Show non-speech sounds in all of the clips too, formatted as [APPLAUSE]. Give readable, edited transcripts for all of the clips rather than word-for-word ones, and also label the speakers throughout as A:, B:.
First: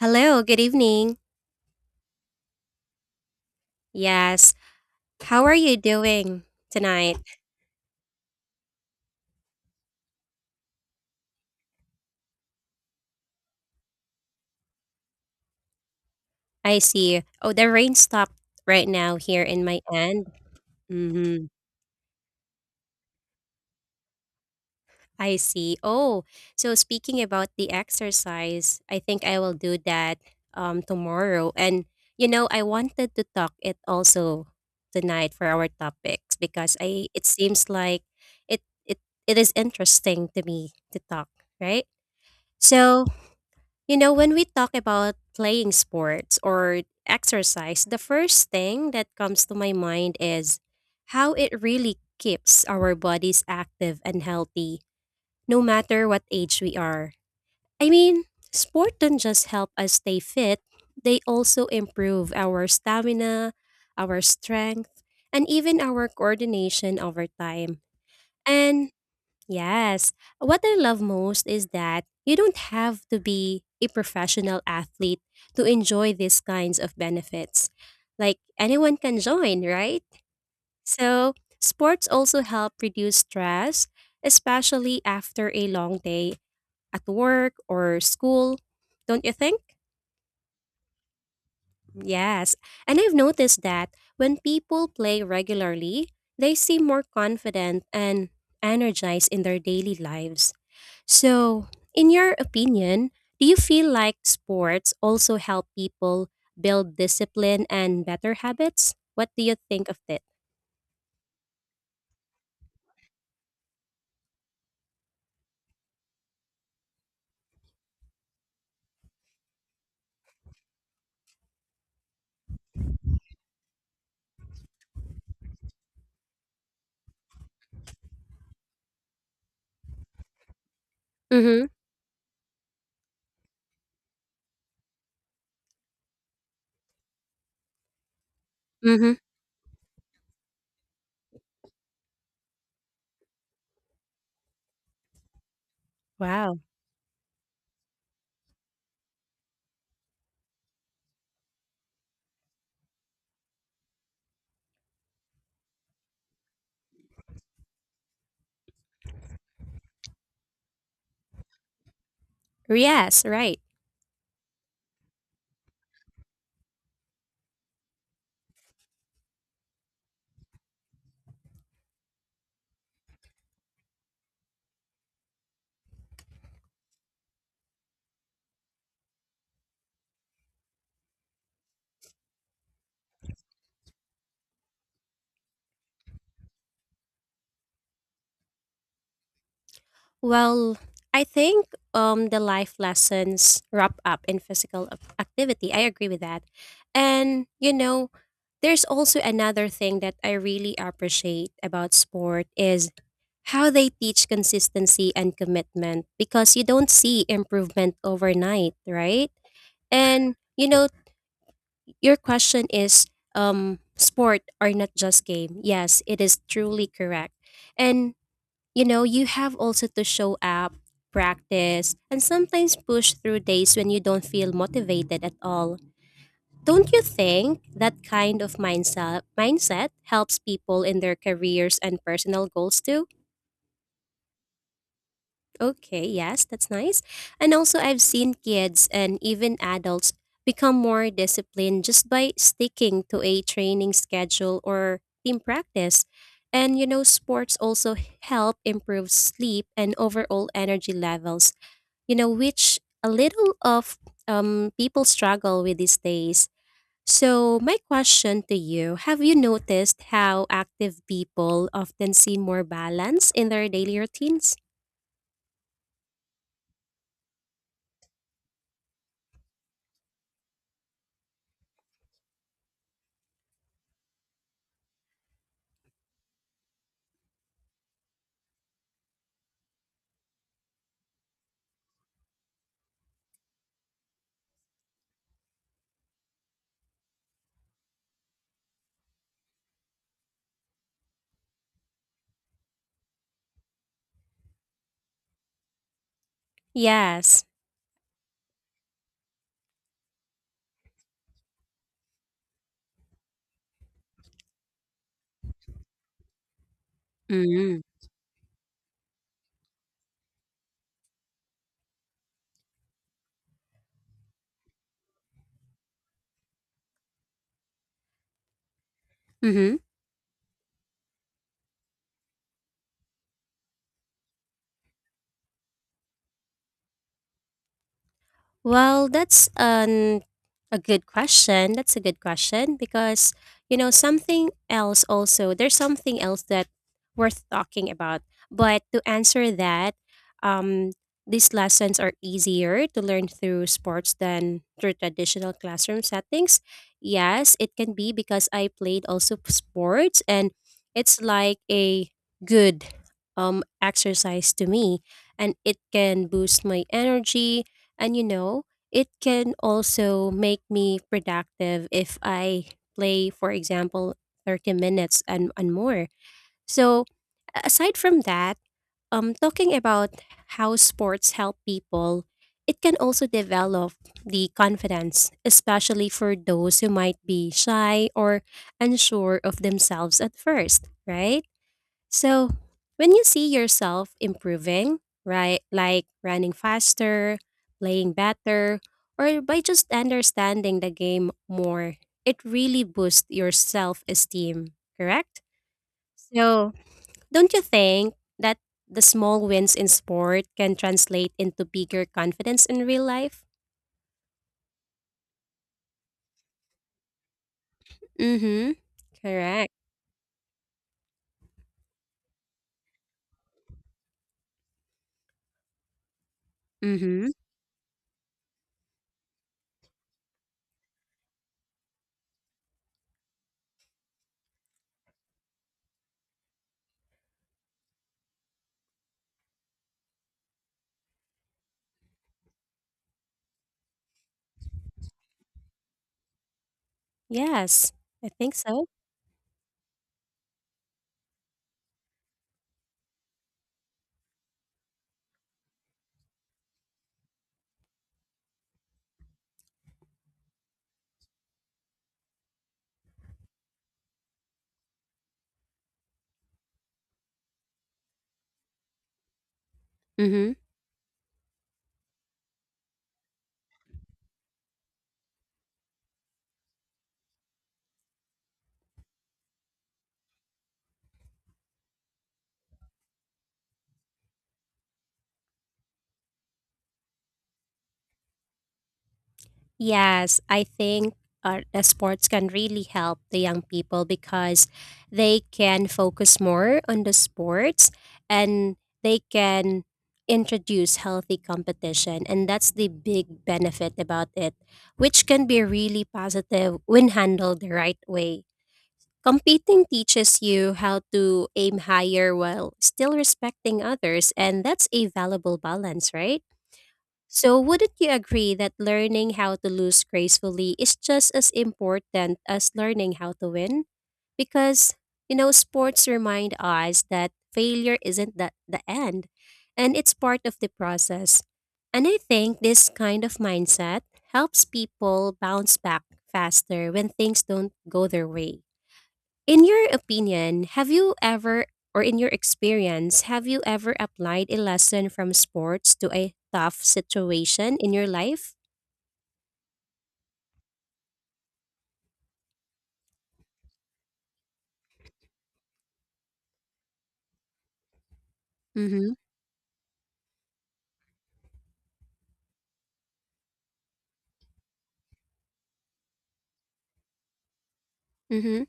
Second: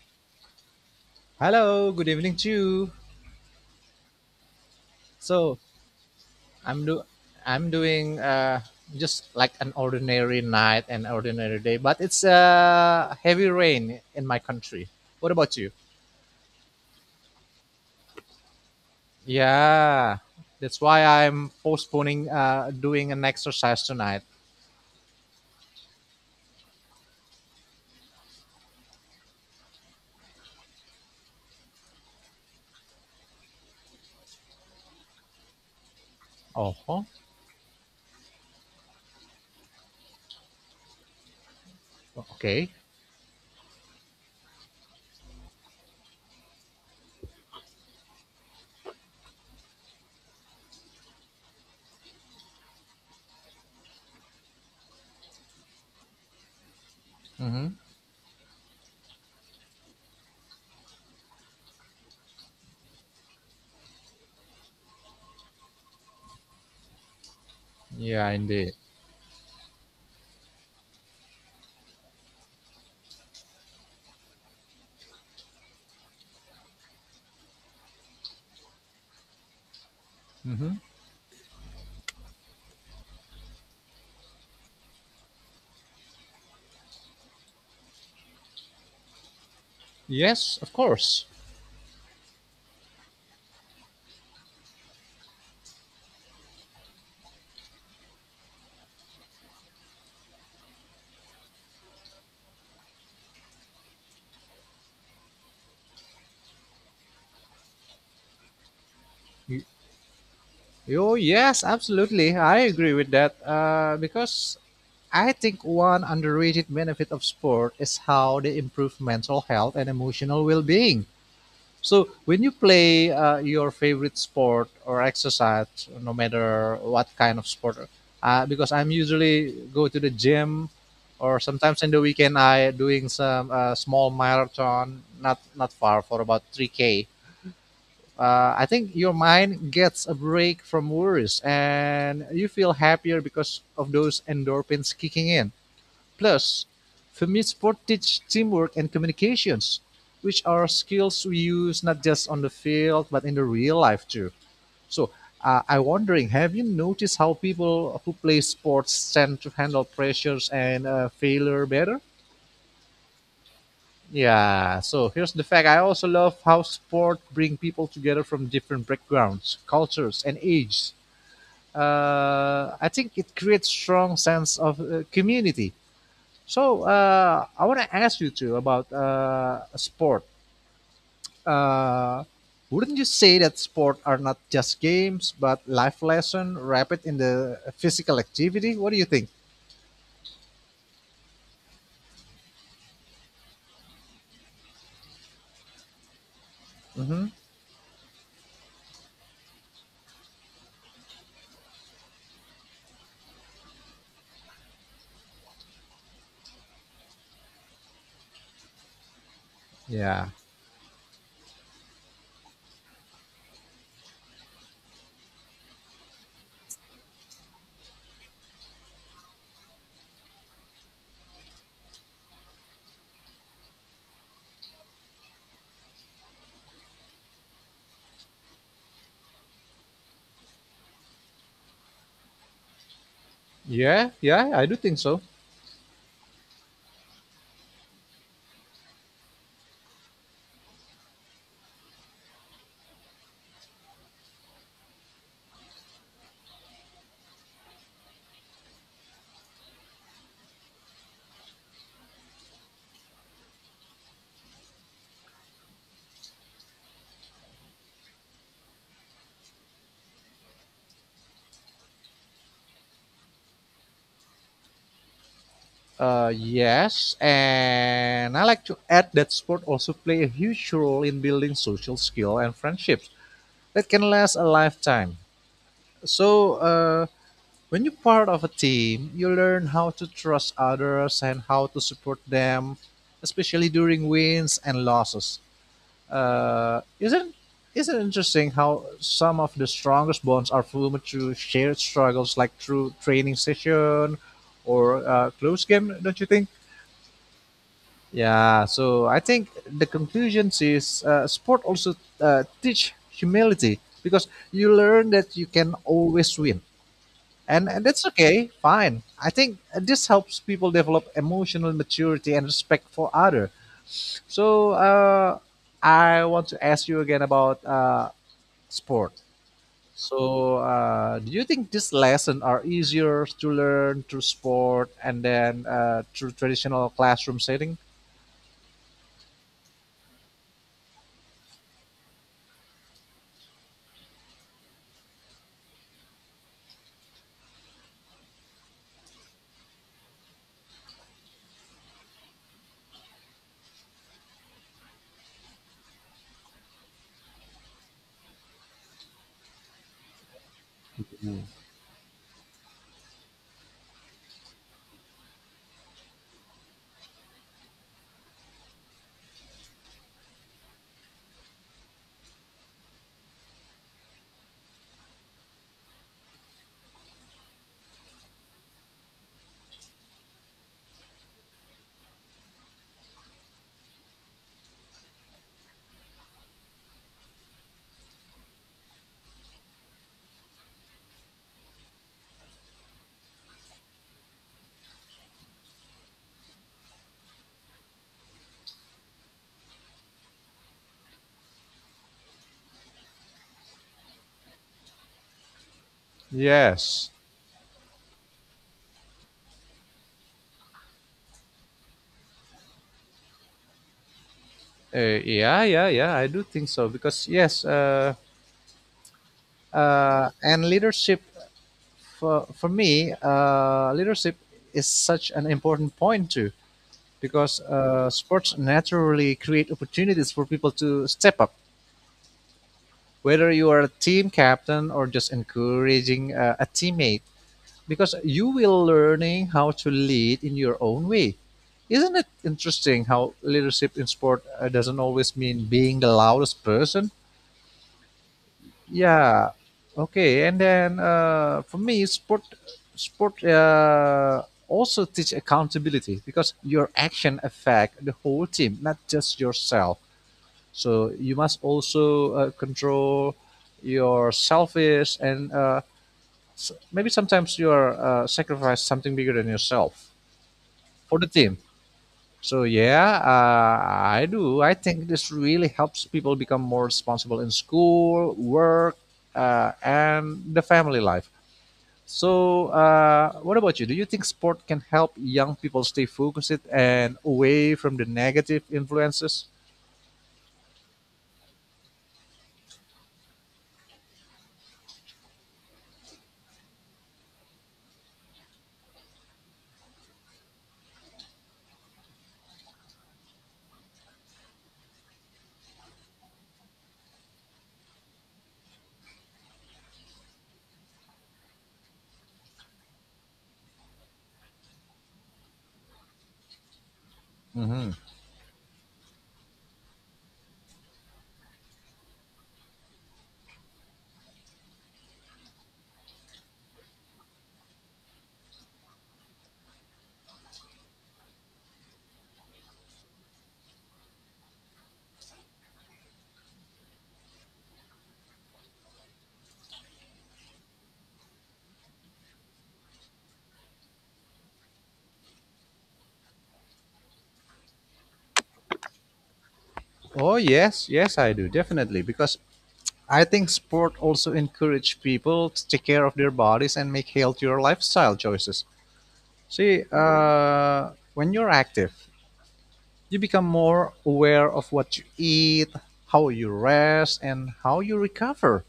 A: Hello, good evening.
B: Hello, good evening to you.
A: Yes, how are
B: So
A: you doing
B: I'm do
A: tonight?
B: I'm doing just like an ordinary night and ordinary day, but it's heavy rain in my country. What about you?
A: I see. Oh, the rain stopped right now here in my
B: Yeah,
A: end.
B: that's why
A: Mm-hmm.
B: I'm postponing doing an exercise tonight.
A: I see. Oh, so speaking about the exercise, I think I will do that tomorrow. And you know, I wanted to talk it also tonight for our topics
B: Oh,
A: because
B: huh?
A: I it seems like it is interesting to me to talk, right?
B: Okay.
A: So, You know, when we talk about playing sports or exercise, the first thing that comes to my mind is how it really keeps our bodies active and healthy, no matter what age we are.
B: Mm-hmm.
A: I mean, sport don't just help us stay fit, they also improve our stamina, our strength, and even our coordination over time.
B: Yeah, indeed.
A: And Yes. What I love most is that you don't have to be a professional athlete to enjoy these kinds of benefits. Like anyone can join, right?
B: Mm-hmm.
A: So, sports also help reduce stress, especially after a long day at work or school, don't you think?
B: Yes, of course.
A: Yes, and I've noticed that when people play regularly, they seem more confident and energized in their daily lives. So, in your opinion, do you feel like sports also help people build discipline and better habits? What do you
B: Y-
A: think of it?
B: Oh, yes, absolutely. I agree with that. Because I think one underrated benefit of sport is how they improve mental health and emotional well-being. So when you play your favorite sport or exercise, no matter what kind of sport, because I'm usually go to the gym, or
A: Mm-hmm.
B: sometimes in the weekend I doing some small marathon, not far for about 3K. I think your
A: Mm-hmm.
B: mind gets a break from worries and you feel happier because of those endorphins kicking in.
A: Wow.
B: Plus, Filmsport teach teamwork and communications, which are skills we use not just on the field but in the real life too. So I'm wondering, have you noticed how people who play sports tend to handle pressures and failure better?
A: Yes, right.
B: Yeah, so here's the fact. I also love how sport bring people together from different backgrounds, cultures, and ages. I think it creates strong sense of community. So I want to ask you too about sport. Uh, wouldn't you say that sport are not just games but life lesson wrapped in the physical activity? What do you think?
A: Well, I think the life lessons wrap up in physical activity. I agree with that.
B: Hmm.
A: And, you know, there's also another thing that I really appreciate about sport is how they teach consistency and commitment because you don't see improvement overnight, right?
B: Yeah,
A: And, you know, your question is sport are not just game. Yes, it is truly correct. And you know, you have also to show up, practice, and sometimes push through days when you don't feel motivated at all. Don't you think that kind of mindset helps people in their careers and personal goals too?
B: yeah, yeah. I do think so.
A: Okay, yes, that's nice. And also I've seen kids and even adults become more disciplined just by sticking to a training schedule or team practice. And you know, sports also help improve sleep and overall energy levels. You know, which a little of people struggle with these days. So, my question to you, have you noticed how active people often see more balance in their daily routines?
B: Yes, and I like to add that sport also play a huge role in building social skill and friendships that can last a lifetime. So when you're part of a team, you learn how to trust others and how to support them, especially during wins and losses. Uh, isn't isn't it interesting how some of the strongest bonds are formed through shared struggles, like through training session or close game? Don't you think?
A: Yes.
B: Yeah. So I think the conclusion is sport also teach humility because you learn that you can always win and
A: Mm-hmm.
B: and that's okay fine. I think this helps people develop emotional maturity and respect for other. So I want to ask you again about sport.
A: Mm-hmm.
B: So do you think these lessons are easier to learn through sport and then through traditional classroom setting?
A: Well, that's an a good question. That's a good question because you know something else also. There's something else that worth talking about. But to answer that, um, these lessons are easier to learn through sports than through traditional classroom settings. Yes, it can be because I played also sports, and it's like a good exercise to me, and it can boost my energy and you know, it can also make me productive if I play, for example, 30 minutes and more. So, aside from that, talking about how sports help people, it can also develop the confidence, especially for those who might be shy or unsure of themselves at first, right? So, when you see yourself improving, right, like running faster, playing better, or by just understanding the game more, it really boosts your self esteem, correct? So,
B: Yes.
A: don't you think that the small wins in sport can translate into bigger confidence in real life?
B: Yeah, yeah, yeah. I do think so because yes,
A: Mm hmm. Correct.
B: and leadership for me, leadership is such an important point too,
A: Mm hmm.
B: because sports naturally create opportunities for people to step up, whether you are a team captain or just encouraging a teammate, because you will learning how to lead in your own way. Isn't it interesting how leadership in sport doesn't always mean being the loudest person?
A: Yes, I think so.
B: Yeah. Okay. And then for me sport also teach accountability because your action affect the whole team, not just yourself. So you must also control your selfish and maybe sometimes you are sacrifice something bigger than yourself
A: Mm hmm.
B: for the team. So yeah, I do. I think this really helps people become more responsible in school, work, and the family life. So what about you? Do you think sport can help young people stay focused and away from the negative influences?
A: Yes, I think the sports can really help the young people because they can focus more on the sports and they can introduce healthy competition. And that's the big benefit about it, which can be really positive when handled the right way. Competing teaches you how to aim higher while still respecting others, and that's a valuable balance, right? So,
B: Hmm.
A: wouldn't you agree that learning how to lose gracefully is just as important as learning how to win? Because, you know, sports remind us that failure isn't the end and it's part of the process. And I think this kind of mindset helps people bounce back faster when things don't go their way. In your opinion, have you ever, or in your experience, have you ever applied a lesson from sports to a tough situation in your life?
B: Oh yes, yes I do definitely because I think sport also encourage people to take care of their bodies and make healthier lifestyle choices.
A: Mm-hmm.
B: See, when you're active, you become more aware of what you eat, how you rest, and how you
A: Mm-hmm.
B: recover.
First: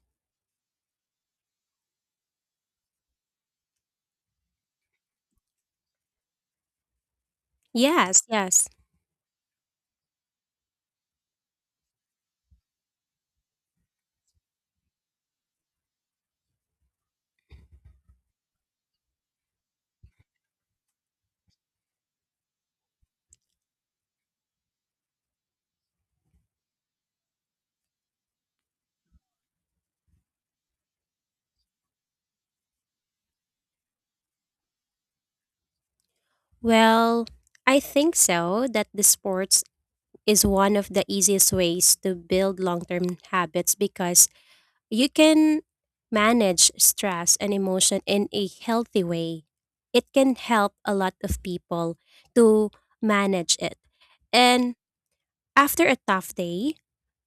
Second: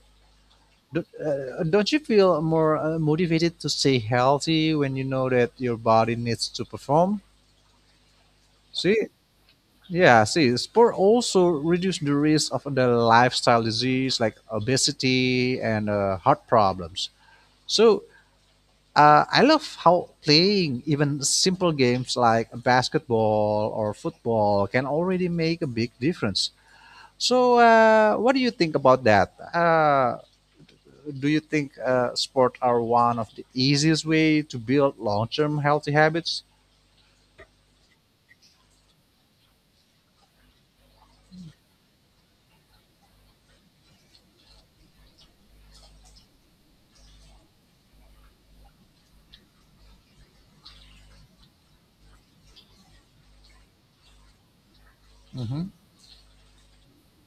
B: Don't you feel more motivated to stay healthy when you know that your body needs to perform?
A: Yes, yes.
B: See, yeah, see, sport also reduce the risk of the lifestyle disease like obesity and heart problems. So I love how playing even simple games like basketball or football can already make a big difference. So, what do you think about that? Do you think sport are one of the easiest way to build long-term healthy habits?
A: Well, I think so, that the sports is one of the easiest ways to build long term habits because you can manage stress and emotion in a healthy way. It can help a lot of people to manage it. And
B: Mm-hmm.
A: after a tough day,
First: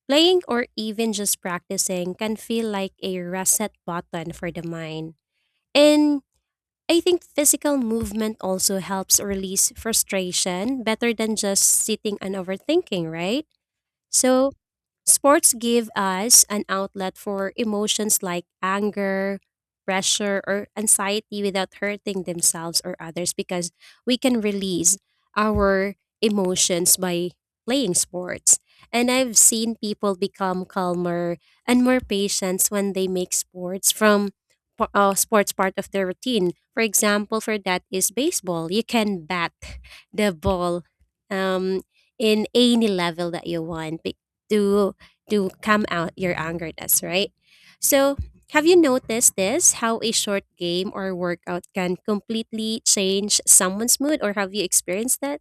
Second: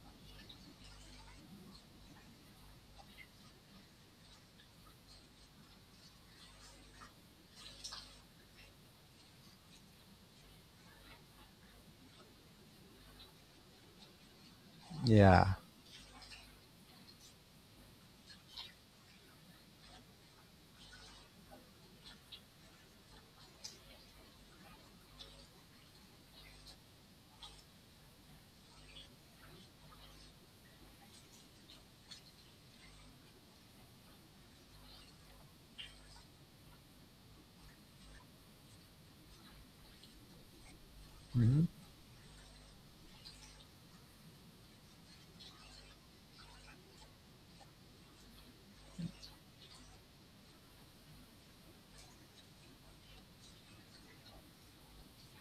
A: playing or even just practicing can feel like a reset button for the mind. And I think physical movement also helps release frustration better than just sitting and overthinking, right? So, sports
B: Yeah.
A: give us an outlet for emotions like anger, pressure, or anxiety without hurting themselves or others because we can release our emotions by playing sports. And I've seen people become calmer and more patient when they make sports from sports part of their routine. For example, for that is baseball. You can bat the ball
B: Mm-hmm.
A: um, in any level that you want to to calm out your angerness, right? So, have you noticed this? How a short game or workout can completely change someone's mood, or have you experienced that?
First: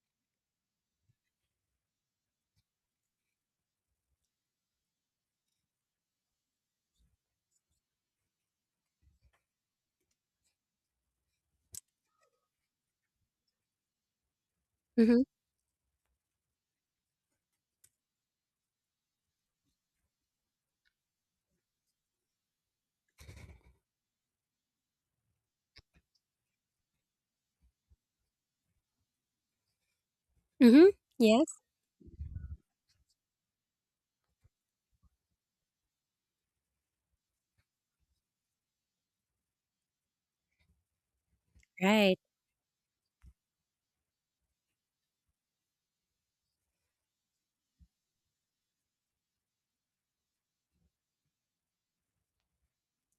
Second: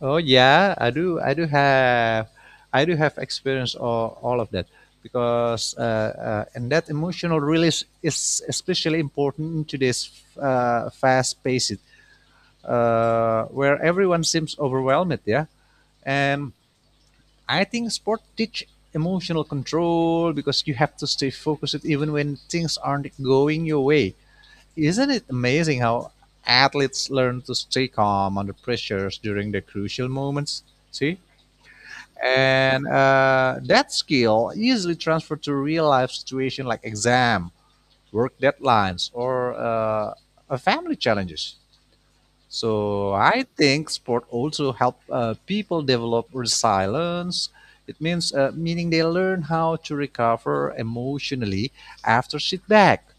B: Oh yeah, I do. I do have. I do have experience all of that because and that emotional release is especially important in today's fast paced where everyone seems overwhelmed.
A: Mm-hmm.
B: Yeah, and I think sport teach emotional control because you have to stay focused even when things aren't going your way. Isn't it amazing how athletes learn to stay calm under pressures during the crucial moments?
A: Mm-hmm.
B: See?
A: Yes.
B: And that skill easily transferred to real life situation like exam, work deadlines, or family challenges.
A: Right.
B: So I think sport also help people develop resilience. It means meaning they learn how to recover emotionally after setback.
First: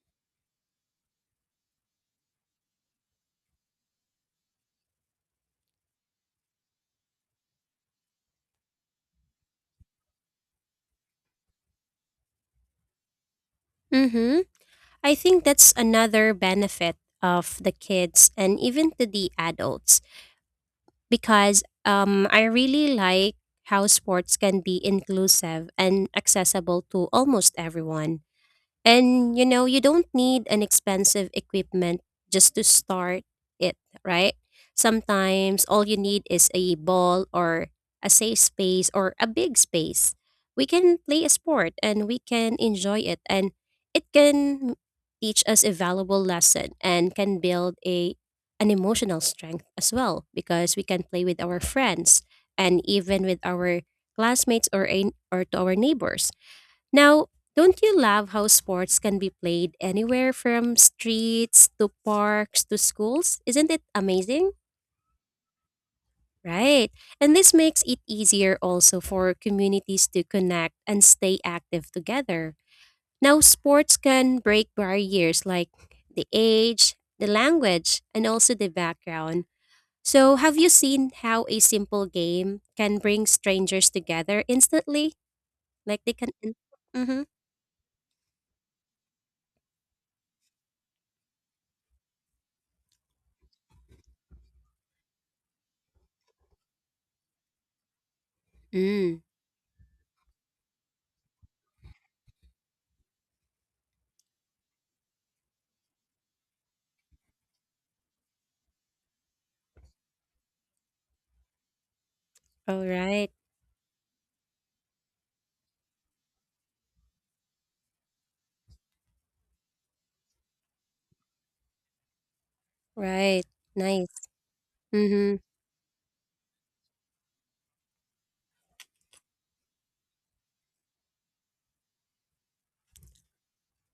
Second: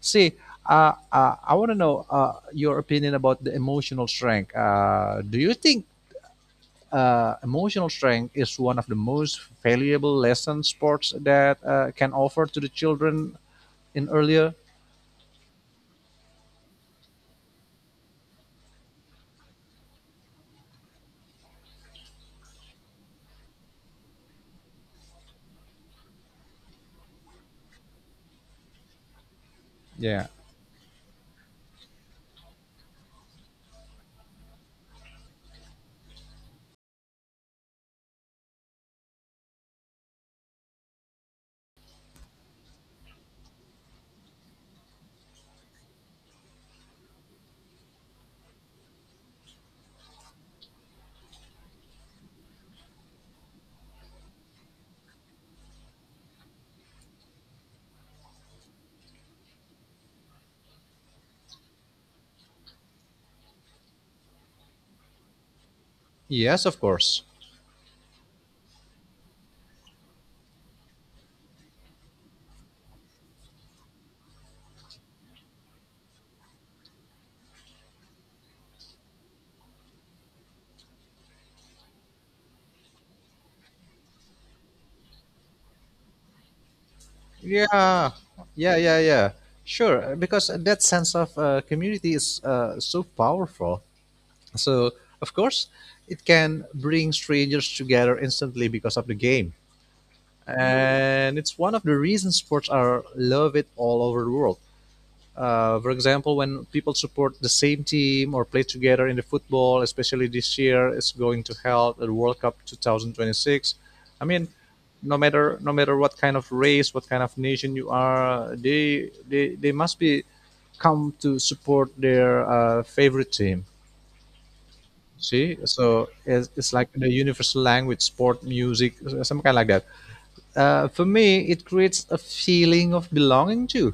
B: See, I want to know your opinion about the emotional strength. Do you think emotional strength is one of the most valuable lessons sports that can offer to the children in
A: Mm-hmm.
B: earlier?
A: I think that's another benefit of the kids and even to the adults because I really like how sports can be inclusive and accessible to almost everyone. And you know, you don't
B: Yeah.
A: need an expensive equipment just to start it, right? Sometimes all you need is a ball or a safe space or a big space. We can play a sport and we can enjoy it and it can teach us a valuable lesson and can build a an emotional strength as well because we can play with our friends and even with our classmates or to our neighbors now, don't you love how sports can be played anywhere from streets to parks to schools? Isn't it amazing?
B: Yes, of
A: Right.
B: course.
A: And this makes it easier also for communities to connect and stay active together. Now, sports can break barriers like the age, the language, and also the background. So, have you seen how a simple game can bring strangers together instantly? Like they can. Mm-hmm.
B: Yeah, yeah, yeah, yeah. Sure, because that sense of community is so powerful. So, of course, it can bring strangers together instantly because of the
A: Mm.
B: game. And it's one of the reasons sports are loved all over the world. For example, when people support the same team or play together in the football, especially this year, it's going to help the World Cup
A: All right.
B: 2026. I mean, no matter what kind of race, what kind of nation you are, they must be come to support their favorite
A: Right.
B: team.
A: Nice. Mhm.
B: See, so it's like the universal language, sport, music, some kind like that. For me, it creates a feeling of belonging too.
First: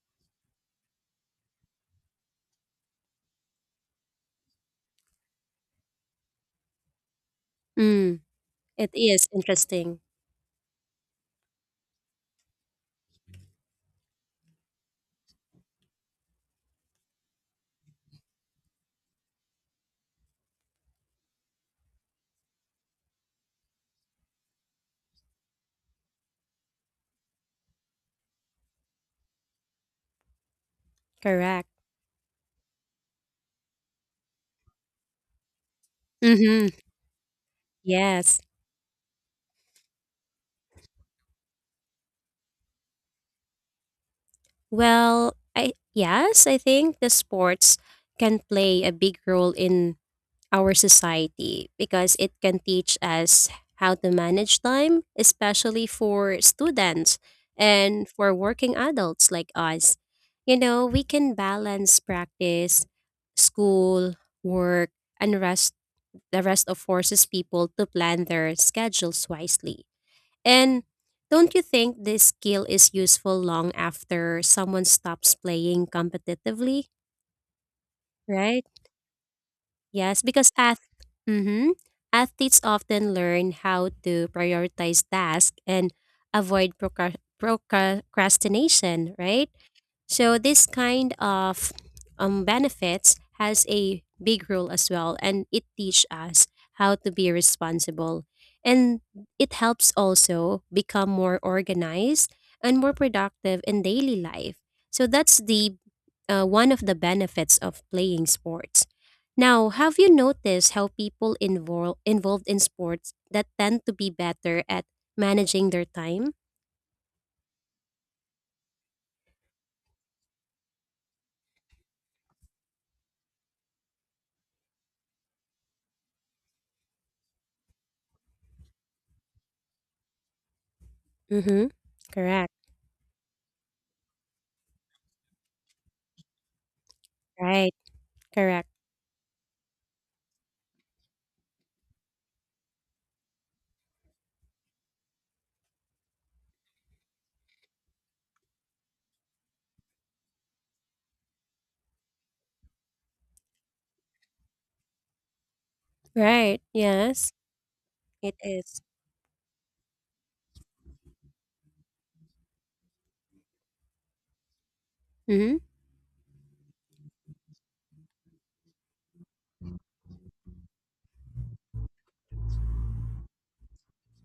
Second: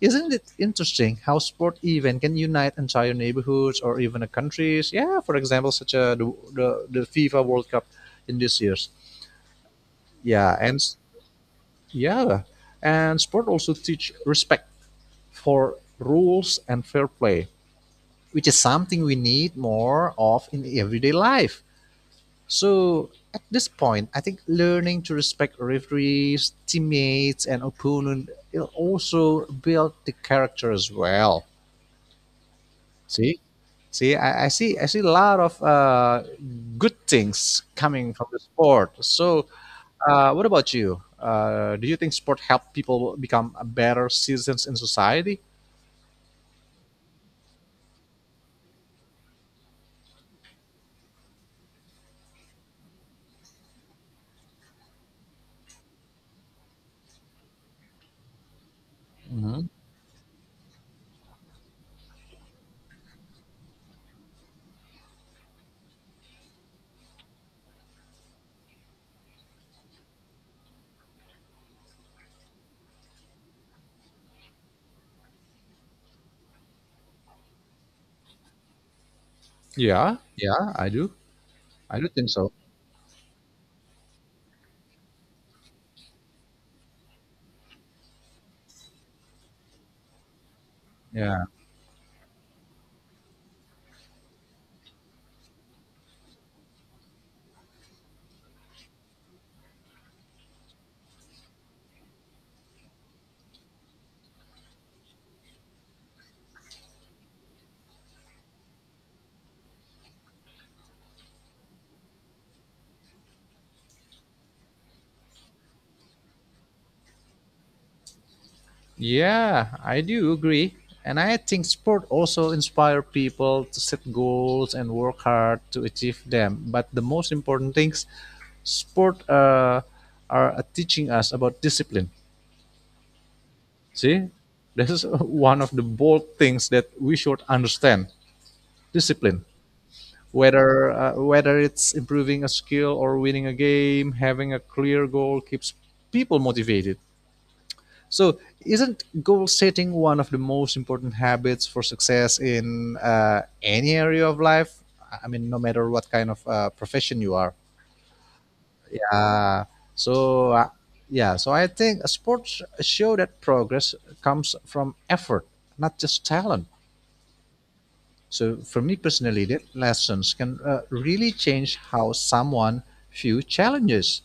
B: Isn't it interesting how sport event can unite entire neighborhoods or even a countries? Yeah, for example, such a the FIFA World Cup
A: Mm.
B: in this year's.
A: It is interesting.
B: Yeah, and s- yeah, and sport also teach respect for rules and fair play, which is something we need more of in everyday life. So at this point, I think learning to respect referees, teammates, and opponent it also build the character as well.
A: Correct.
B: See, see, I see a lot of
A: Mhm.
B: good things coming from the
A: Yes.
B: sport. So, what about you? Do you think sport help people become better citizens in
A: Well,
B: society?
A: I yes, I think the sports can play a big role in our society because it can teach us how to manage time, especially for students and for working adults like
B: Hmm.
A: us. You know, we can balance practice, school, work, and rest. The rest of forces people to plan their schedules wisely. And don't you think this skill is useful long after someone stops playing competitively? Right?
B: Yeah,
A: Yes, because
B: yeah, I do.
A: mhm,
B: I do think so.
A: athletes often learn how to prioritize tasks and avoid procrastination, right? So this kind
B: Yeah,
A: of benefits has a big role as well, and it teach us how to be responsible, and it helps also become more organized and more productive in daily life. So that's the one of the benefits of playing sports. Now, have you noticed how people involved in sports that tend to be better at managing their time?
B: yeah, I do agree. And I think sport also inspire people to set goals and work hard to achieve them. But the most important things, sport are teaching us about
A: Mm-hmm.
B: discipline.
A: Correct.
B: See, this is one of the bold things that we should
A: Right.
B: understand.
A: Correct.
B: Discipline, whether it's improving a skill or winning a game, having a clear goal keeps people motivated. So, isn't goal setting one of the most important habits for success in any area of life? I mean, no matter what kind of
A: Right.
B: profession
A: Yes,
B: you are.
A: it is.
B: Yeah. So, yeah. So I think sports show that progress comes from effort,
A: Mm-hmm.
B: not just talent. So for me personally, that lessons can really change how someone view challenges.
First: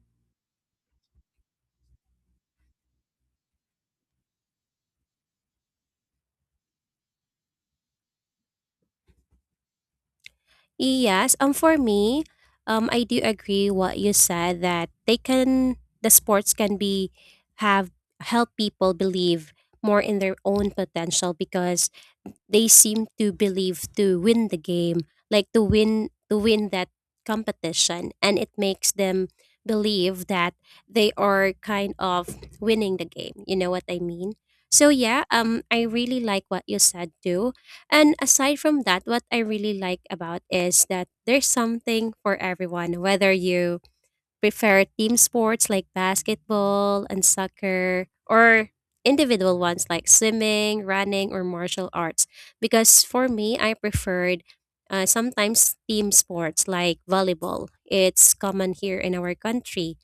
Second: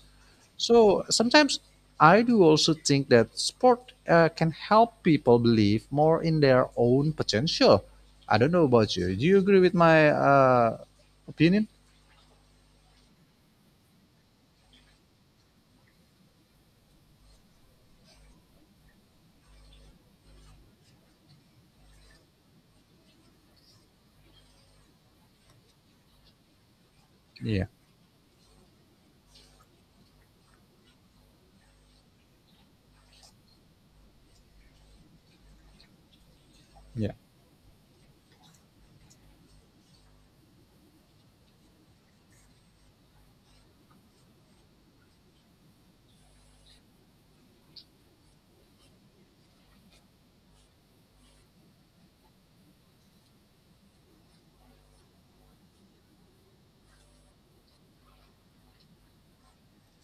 B: So sometimes I do also think that sport can help people believe more in their own potential. I don't know about you. Do you agree with my
A: Yes.
B: opinion?
A: For me, I do agree what you said that the sports can be have help people believe more in their own potential because they seem to believe to win the game, like to win that
B: Yeah,
A: competition, and it makes them believe that they are kind of winning the game. You know what I mean? So yeah, I really like what you
B: yeah.
A: said too. And aside from that, what I really like about is that there's something for everyone, whether you prefer team sports like basketball and soccer or individual ones like swimming, running, or martial arts. Because for me, I preferred sometimes team sports like volleyball. It's common here in our country.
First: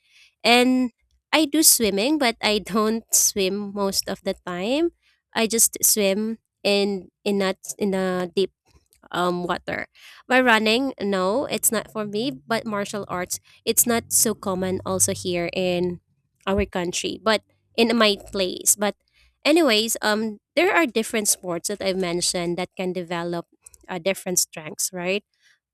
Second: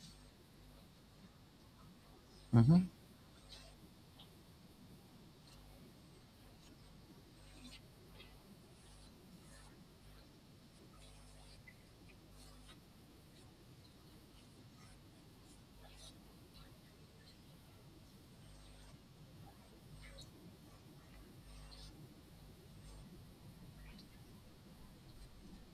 A: And I do swimming, but I [LAUGHS]
B: Hmm.
A: don't swim most of the time. I just swim in not in a deep water. By running, no, it's not for me, but martial arts, it's not so common also here in our country, but in my place. But anyways, there are different sports that I've mentioned that can develop different strengths, right?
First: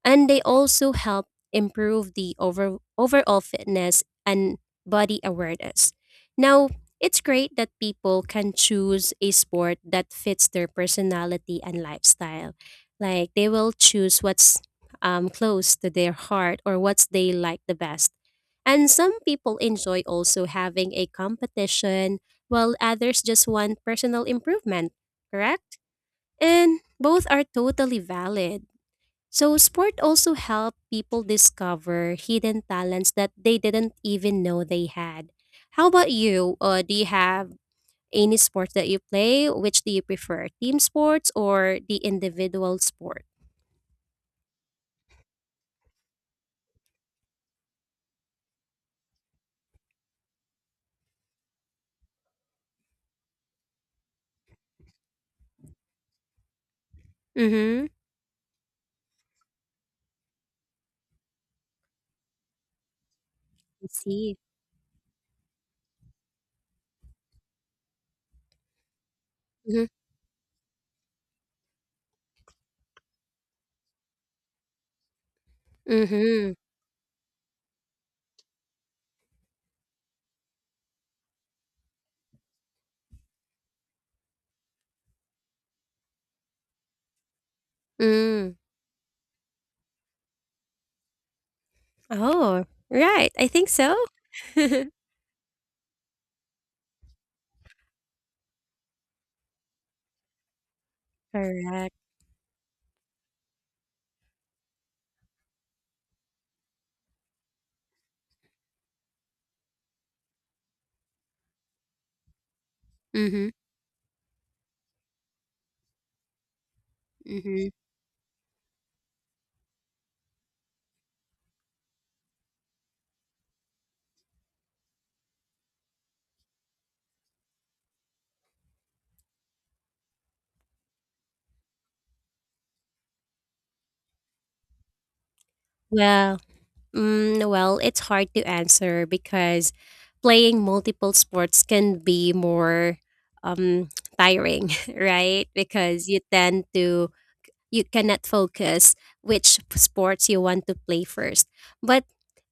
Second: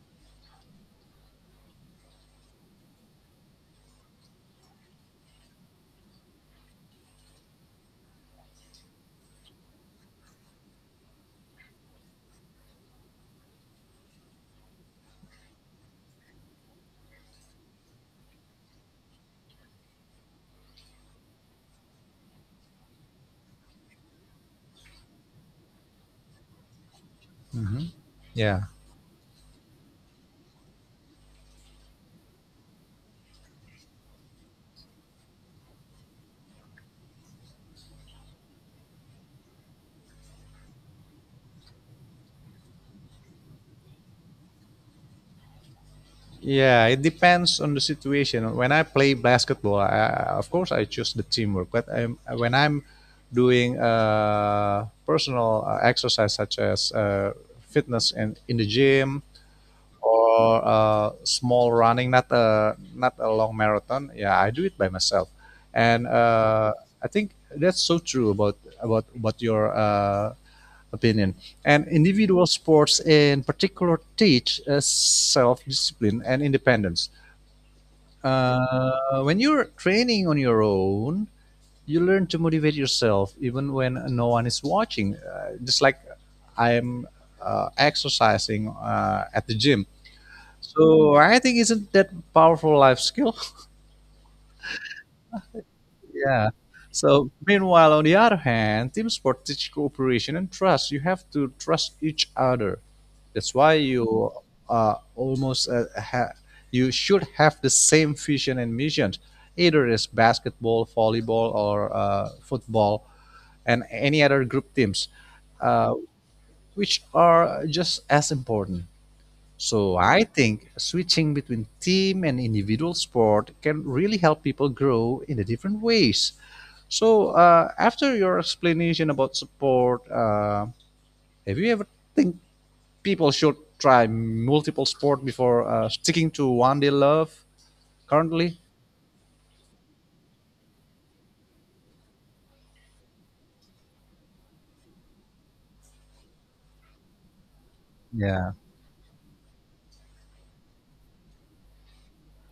A: And they also help improve the overall fitness and body awareness. Now, it's great that people can choose a sport that fits their personality and lifestyle. Like they will choose what's close to their heart or what they like the best. And some people enjoy also having a competition, while others just want personal improvement, correct? And both are totally
B: Yeah.
A: valid. So, sport also helped people discover hidden talents that they didn't even know they had. How about you? Do you have any sports that you play? Which do you prefer, team sports or the individual sport?
B: Yeah, it depends on the situation. When I play basketball, of course I choose the teamwork. But when I'm doing personal exercise such as
A: Mm-hmm.
B: fitness and in the gym, or small running, not a long
A: I
B: marathon.
A: see.
B: Yeah, I do it by myself, and I think that's so true about your
A: Mm-hmm.
B: opinion. And individual sports, in particular, teach self discipline and
A: Mm-hmm.
B: independence. When you're training on your own, you learn to motivate yourself even when no one is watching. Just like I'm
A: Mm.
B: exercising at the gym, so I think isn't that
A: Oh,
B: powerful life
A: right.
B: skill?
A: I think so.
B: [LAUGHS] Yeah. So meanwhile, on the other hand, team sport teach cooperation and trust. You have
A: [LAUGHS]
B: to trust
A: Correct.
B: each other. That's why you almost you should have the same vision and missions. Either it's basketball, volleyball, or football,
A: Mm-hmm.
B: and any other group teams, uh, which are
A: Mm-hmm.
B: just as important. So I think switching between team and individual sport can really help people grow in a different ways. So after your explanation about support, have you ever think people should try multiple sport before sticking
A: Well,
B: to one they love
A: Well, it's hard to
B: currently?
A: answer because playing multiple sports can be more um, [TSK] tiring, [LAUGHS] right? Because you tend to you cannot
B: Yeah.
A: focus which sports you want to play first. But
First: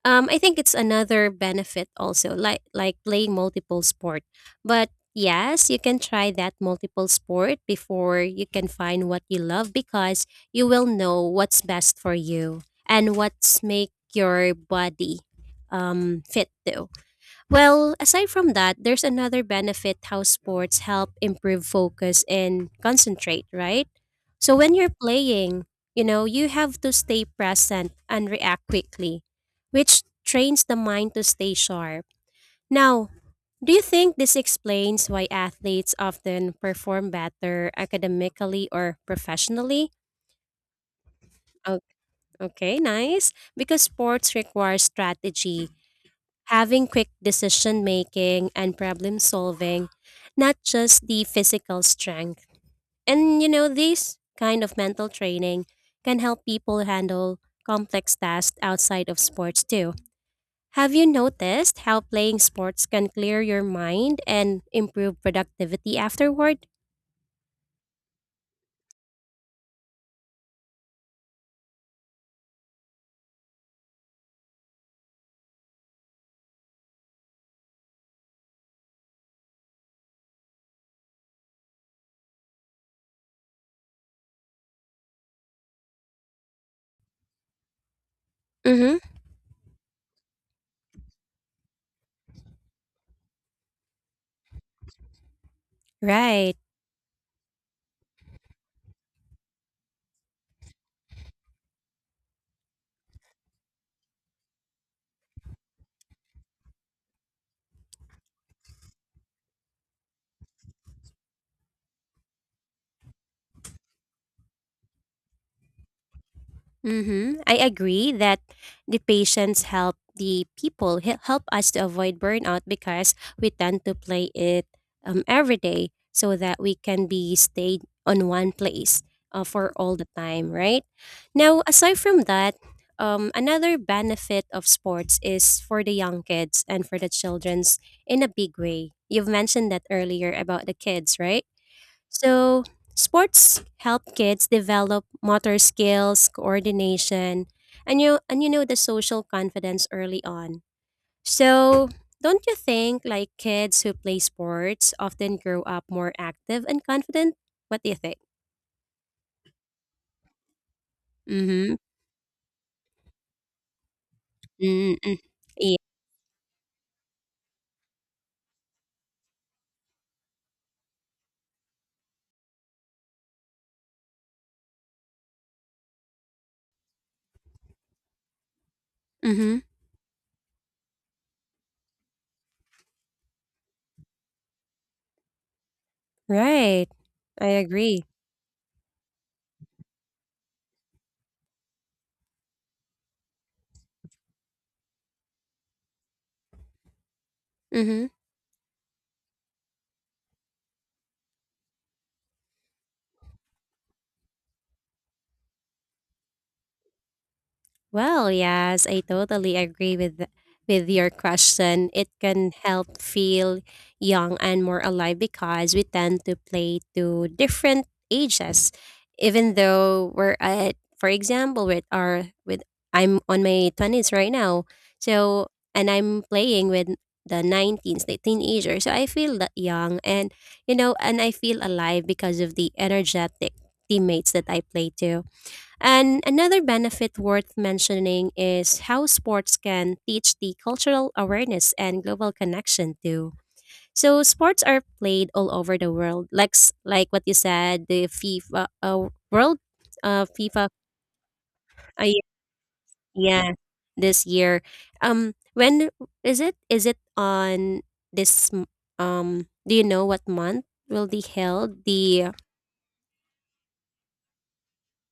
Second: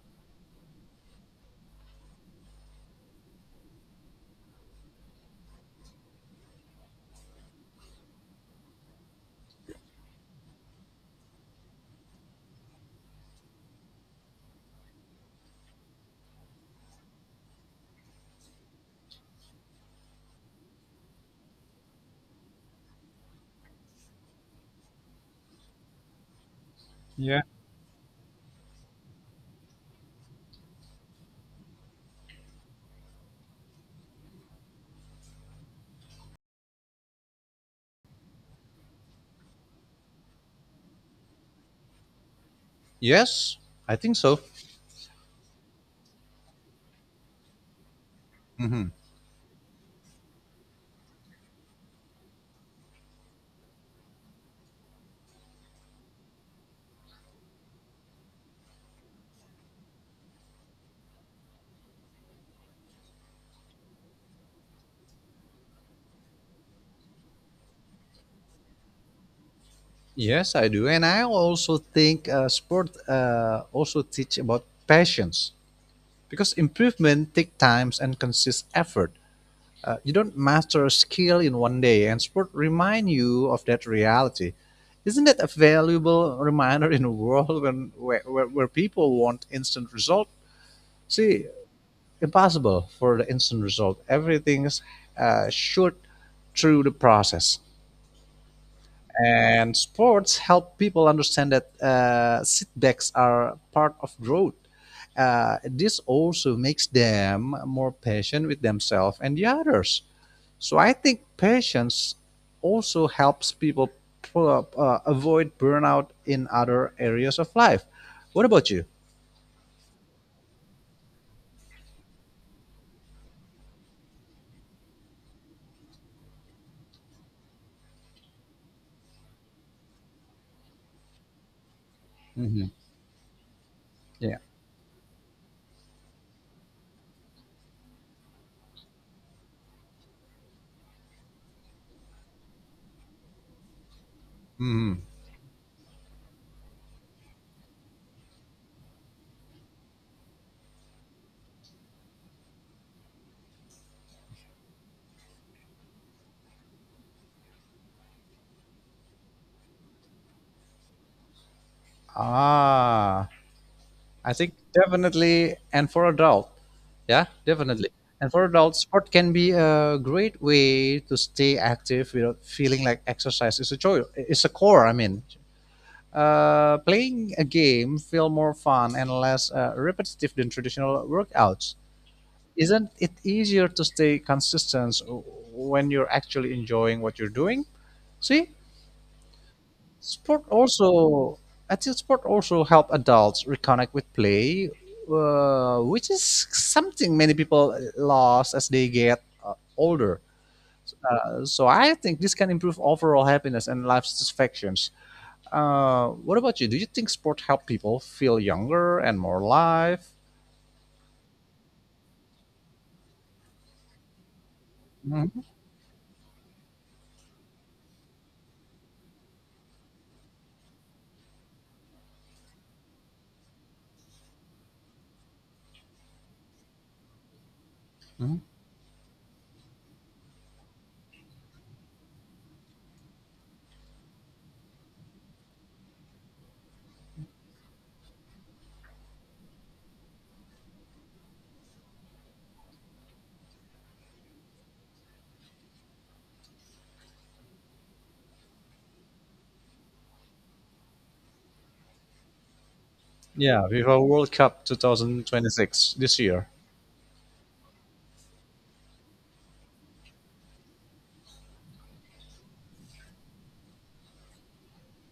A: I think it's another benefit also, like playing multiple sport. But yes, you can try that multiple sport before you can find what you love because you will know what's best for you and what's make your body fit too. Well, aside from that, there's another benefit how sports help improve focus and concentrate, right? So when you're playing, you know, you have to stay present and react quickly, which trains the mind to stay sharp. Now, do you think this explains why athletes often perform better academically or professionally? O- Okay, nice.
B: Yes,
A: Because
B: I think
A: sports
B: so.
A: require strategy having quick decision making and
B: Hmm.
A: problem solving, not just the physical strength. And you know, this kind of mental training can help people handle complex tasks outside of sports too. Have you noticed how playing sports can clear your mind and improve productivity afterward?
B: Yes, I do, and I also think sport also teach about patience because improvement take times and consists effort. You don't master a skill in one day, and sport remind you of that reality. Isn't that a valuable reminder in a world where
A: Mm-hmm.
B: people want instant result? See, impossible for the instant result. Everything is short
A: Right.
B: through the process. And sports help people understand that setbacks are part of growth. This also makes them more patient with themselves and the others. So I think patience also helps people avoid burnout in other areas
A: Mm-hmm.
B: of
A: I
B: life.
A: agree that
B: What about you?
A: the patients help help us to avoid burnout because we tend to play it every day so that we can be stayed on one place for all the time, right? Now, aside from that,
B: Hmm.
A: another
B: Yeah.
A: benefit of sports is for the young kids and for the children's in a big way. You've mentioned that earlier about the kids, right? So, sports help kids
B: Hmm.
A: develop motor skills, coordination, and you know the social confidence early on. So, don't you think like kids who play sports often grow up more active and confident? What do you think? Mhm.
B: Ah, I think
A: Mm-hmm.
B: definitely,
A: Yeah.
B: and for adult, yeah, definitely. And for adults, sport can be a great way to stay active without feeling like exercise is a chore. It's a core. I mean, playing a game feel more fun and less
A: Mhm.
B: repetitive than traditional workouts. Isn't it easier to stay consistent when you're actually
A: Right.
B: enjoying what you're
A: I
B: doing?
A: agree.
B: See, sport also, I think sport also help adults reconnect with play, which is something many people
A: Mhm.
B: lost as they get older. So I think this can improve overall happiness and life satisfactions. What about you? Do you think sport help people
A: Well,
B: feel
A: yes,
B: younger
A: I
B: and more
A: totally agree
B: alive?
A: with your question. It can help feel young and more alive
B: Mhm,
A: because we tend to play to different ages, even though we're at, for example, with our with I'm on my twenties right now, so and I'm playing with the 19s the
B: mhm.
A: teenager, so I feel that young and you know, and I feel alive because of the energetic teammates that I play to. And another benefit worth mentioning is how sports can teach the cultural awareness and global connection too. So sports are played all over the world, like like what you said, the FIFA World uh, FIFA uh, y- yeah,
B: Yeah, FIFA
A: this
B: World
A: year.
B: Cup
A: When
B: 2026 this
A: is
B: year.
A: it? This? m- do you know what month will be held? The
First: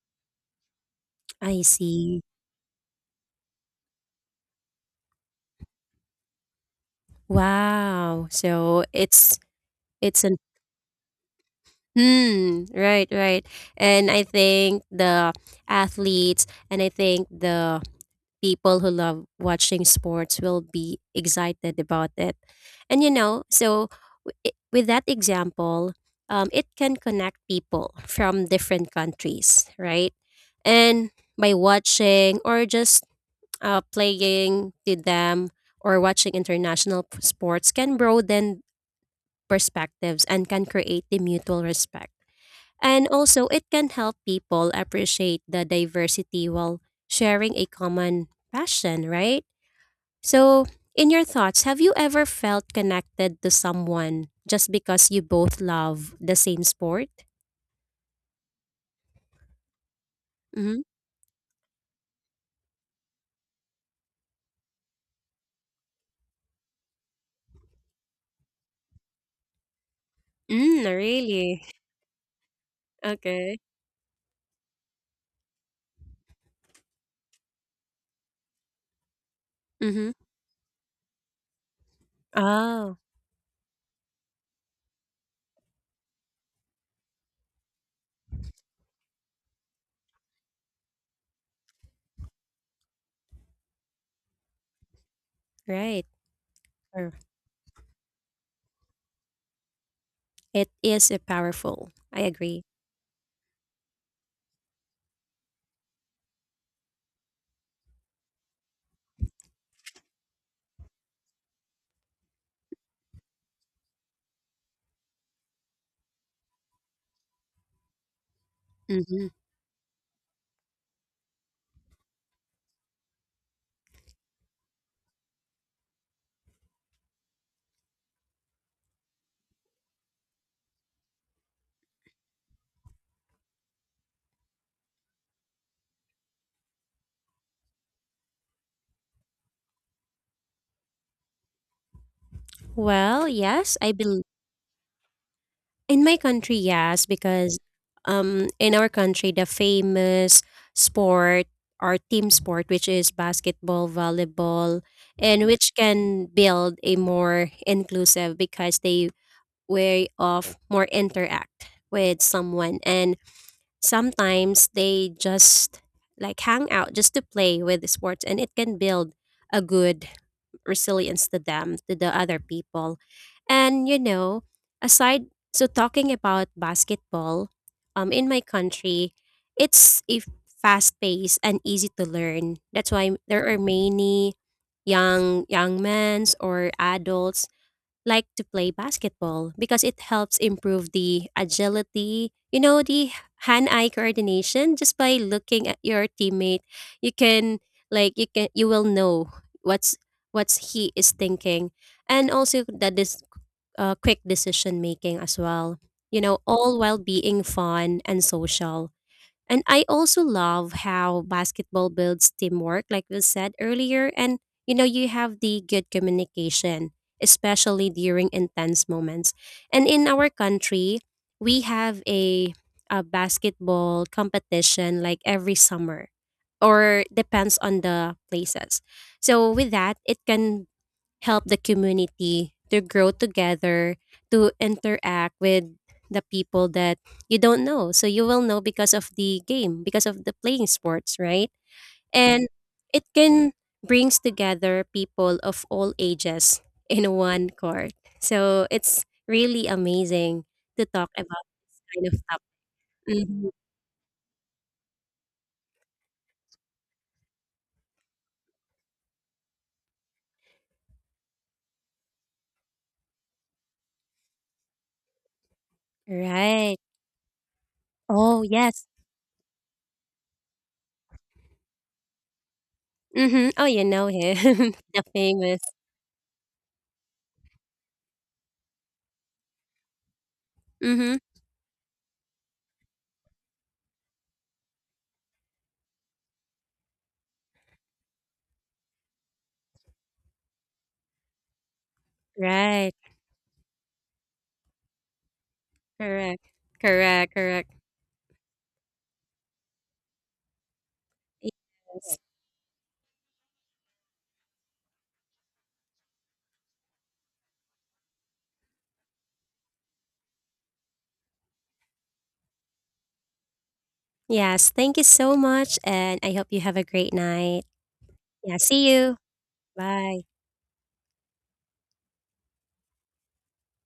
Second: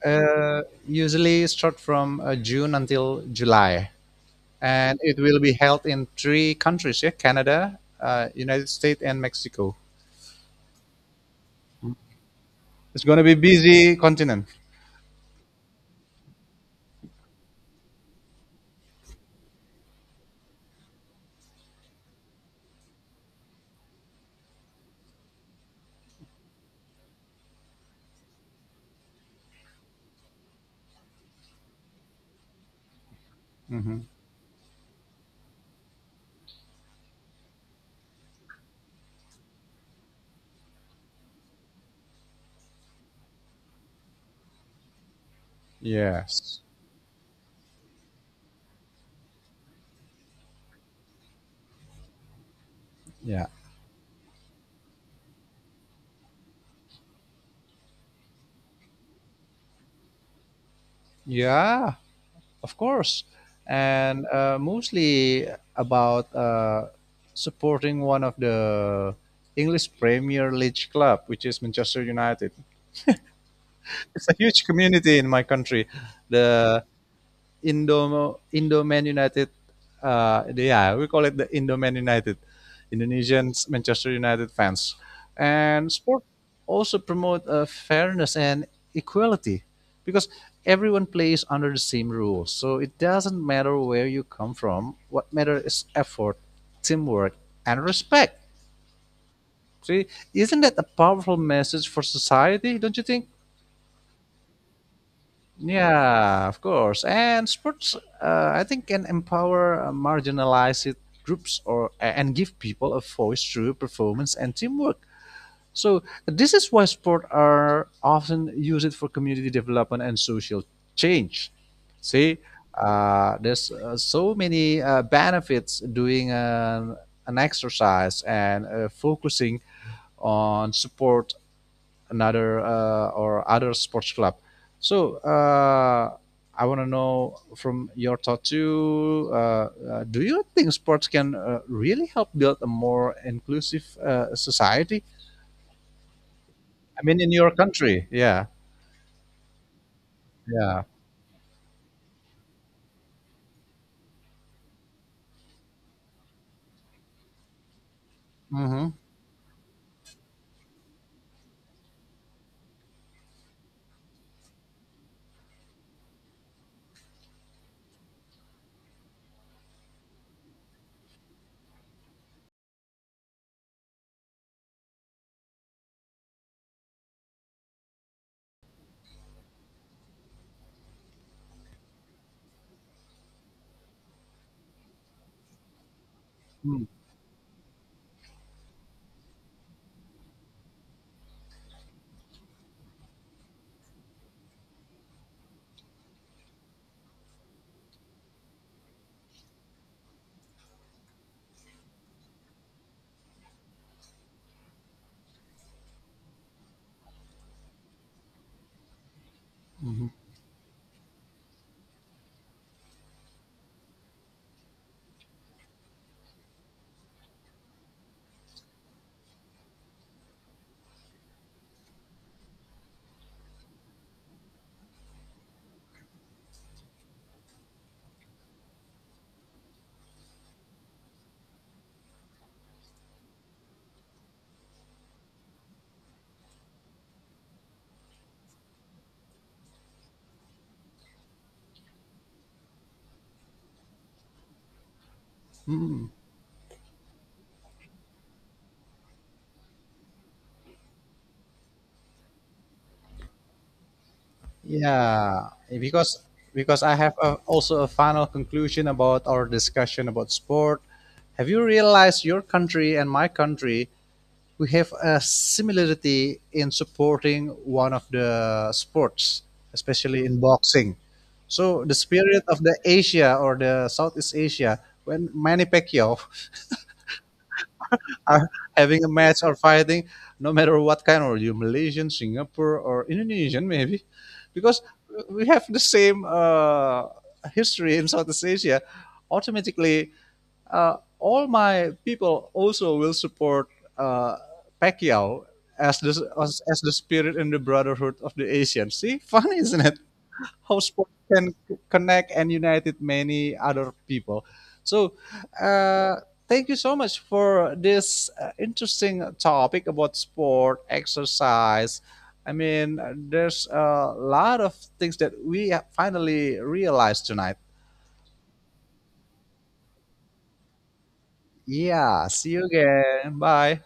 B: Usually
A: I
B: start from
A: see.
B: June until July, and it will be held in three countries: yeah, Canada,
A: Wow.
B: United
A: So
B: States, and
A: it's
B: Mexico.
A: it's hmm.
B: It's
A: Right.
B: going to be
A: Right.
B: busy
A: And I
B: continent.
A: think the athletes, and I think the people who love watching sports will be excited about it. And you know, so with that example, it can connect people from different countries, right? And by watching or just
B: Hmm.
A: playing to them or watching international sports can broaden perspectives and can create the mutual respect. And also, it can help people appreciate the diversity
B: Yes.
A: while sharing a common passion, right? So, in your thoughts, have you ever felt connected
B: Yeah.
A: to someone just because you both love the same sport? Mm-hmm.
B: Yeah. Of course, and mostly about supporting one of the English Premier
A: Mm,
B: League club, which is
A: really?
B: Manchester United.
A: Okay.
B: [LAUGHS] It's a huge community in my country. The Indo-Man United.
A: Mm-hmm.
B: Yeah, we call it the Indo-Man United,
A: Oh,
B: Indonesians Manchester United fans. And sport also promote fairness and equality because everyone plays under the same rules. So it doesn't matter where you come from. What matters is
A: right.
B: effort,
A: Sure.
B: teamwork, and respect. See, isn't
A: It
B: that a
A: is a
B: powerful message
A: powerful.
B: for
A: I agree.
B: society? Don't you think? Yeah, of course. And sports, I think, can empower marginalized groups or and give people a voice through performance and teamwork. So this is why sports are often used for
A: Mm-hmm.
B: community development and social change. See, there's so many benefits doing an exercise and focusing on support another or other sports club. So I want to know from your thought too. Do you think sports can really help build a more
A: Well, yes,
B: inclusive
A: I believe.
B: society?
A: In my country,
B: I
A: yes,
B: mean, in your
A: because
B: country, yeah,
A: in our country, the famous
B: yeah.
A: sport or team sport, which is basketball, volleyball, and which can build a more inclusive because
B: Mm-hmm.
A: they way of more interact with someone, and sometimes they just like hang out just to play with the sports, and it can build a good resilience to them, to the other people. And you know, aside so talking about basketball, um, in my country, it's a fast paced and easy to learn. That's why there are many young men or adults like to play basketball because it helps improve the agility, you know, the hand eye coordination just by looking at your teammate. You can you will know what's what's he is thinking, and also that this quick decision making as well. You know, all while being fun and social. And I
B: Mm-hmm.
A: also love how basketball builds teamwork, like we said earlier. And, you know, you have the good communication, especially during intense moments. And in our country, we have a basketball competition like every summer or depends on the places. So with that, it can help the community to grow together, to interact with the people that you don't know. So you will know because of the game, because of the playing sports, right? And it can brings together people of all
B: Mm-hmm.
A: ages in one court. So it's really amazing to talk about kind of stuff. Mhm.
B: Yeah, eh, because I have a, also a final conclusion about our discussion about sport. Have you realized your country and my country we have a similarity in
A: Right.
B: supporting one of
A: Oh
B: the
A: yes.
B: sports, especially in boxing. So the spirit of the Asia
A: Mm-hmm.
B: or
A: Oh, you
B: the
A: know
B: Southeast
A: him,
B: Asia,
A: [LAUGHS] the
B: when
A: famous.
B: Manny Pacquiao are having a match or fighting, no matter what
A: Mm-hmm.
B: kind, or you Malaysian, Singapore, or Indonesian, maybe, because we have the same history in Southeast Asia. Automatically, all my people also
A: Right.
B: will support uh, Pacquiao as the
A: Correct.
B: as the
A: Correct.
B: spirit and the
A: Correct.
B: brotherhood of the Asians. See, funny, isn't it? How sport can
A: Yes.
B: connect and united many other people. So, uh, thank you so much for this interesting topic about sport, exercise. I mean, there's a lot
A: Yes.
B: of
A: Thank you
B: things that
A: so
B: we
A: much.
B: have
A: And I hope
B: finally
A: you have a great
B: realized tonight.
A: night. Yeah. See you. Bye.
B: Yeah, see you again. Bye.